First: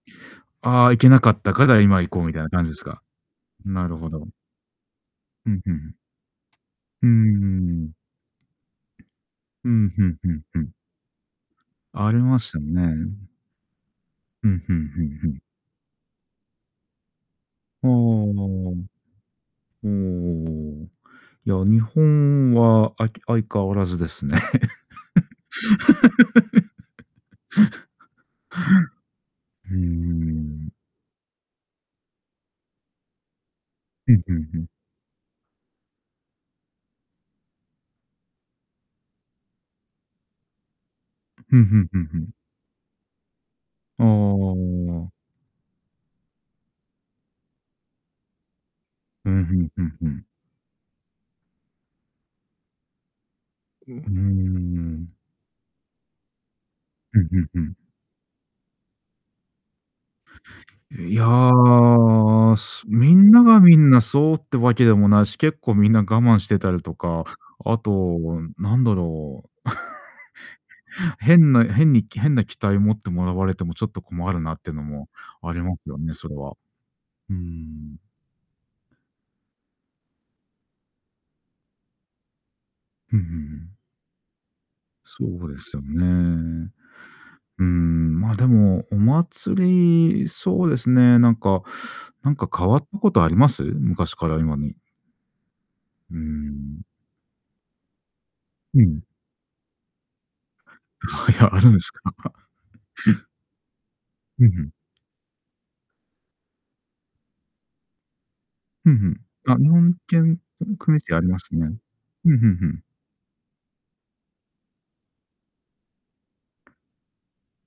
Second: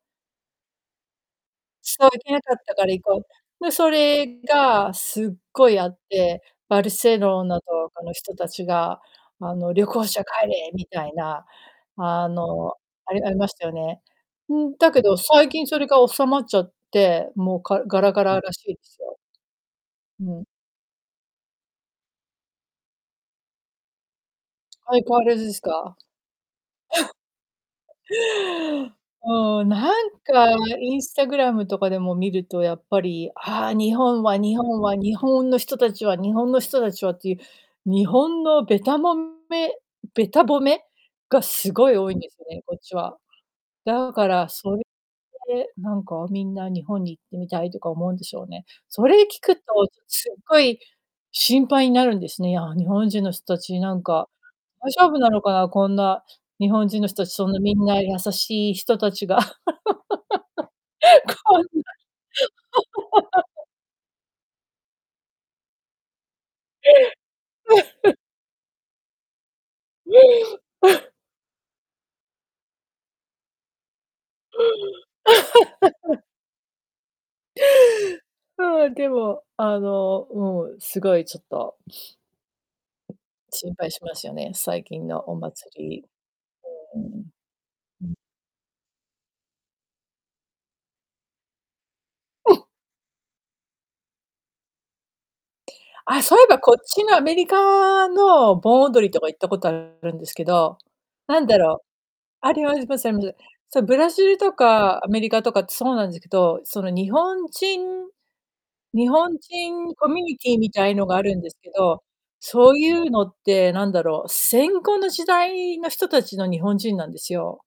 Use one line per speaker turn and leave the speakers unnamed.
あ、行けなかったから、今
そう、
行
行
こう
け
みた
な
いな
かっ
感じ
た
す
から行
か。
こう、で、
な
そ
るほど。
れがすっ
ふん
ご
ふ
いあ
ん。
って、バル
うー
セロナと
ん。
かの人たちがあ
う
の、「旅
ん、ふ
行
ん
者
ふん
帰
ふん。
れ」みたいな、
あり
あ
ますよ
の、
ね。
あれありましたよね。
ふ
う
んふ
ん、
ん
だけ
ふん
ど
ふん。
最近それが収まっちゃって、もうか
ほお。お
ガラガ
お
ラらし
おお
いですよ。うん。
お。いや、日本はあき相変わらずですね。
相変わらずですか。うーん、
ふん、う
なんか
ーん。
Instagram とかでも見るとやっぱり、あ、日
うん、
本
ふ
は
ん
日
ふん。
本は、日本の人たちは日本の人たちはっていう、日本のべたもめべた褒めが
ふん
す
ふん
ごい
ふん
多い
ふ
んで
ん。
すよね、こっちは。
お
だからそれ
お。
でなんかみんな日本に行ってみたいとか思うんでしょうね、それ聞
うん、ふ
くと
んふんふん。
すっごい心配になるんですね、いや、日本人の人たち、
う
な
うー
んか大丈
ん。
夫なのかな、こんな日本人の
う
人た
ん
ち
う
そ
ん
んな
うん。
みんな優しい人たちが、
え、いや、
こんなに
すみんなが みんなそうってわけでもないし、結構みんな我慢してたりとか、あと なんだろう。変な変にき変な期待を持ってもらわれてもちょっと困るなってのもありますよね、それは。うーん。
はあ、でも、あの、うん、すごいちょっと
ふんふんふん。
心配しますよね、最近の
そ
お
うで
祭
すよ
り。
ね。
うーん。
うー
うん。
ん、まあでも、お祭り、そうですね、なんかなんか変 わったことあります？昔から今に。うー
あ、そういえばこ
ん。
っちのアメリカの盆
うん。
踊りとか行ったことあるんですけど、
あ、い
なん
や、
だ
あるんで
ろう
すか。
ありま す、ま、せんぶ。そ、ブラジル
うん、
と
ふん。
かアメリカとかってそうなんずけと、その日本人
ふんふ
日
ん。
本
あ、日
人
本
コ
け
ミュニ
ん
ティーみ
[unintelligible]
たいのが
あ
あ
り
る
ま
んで
す
すけ
ね。
ど、
ふんふんふ
そう
ん。
いうのってなんだろう、戦後の時代の人たちの日本人なんですよ。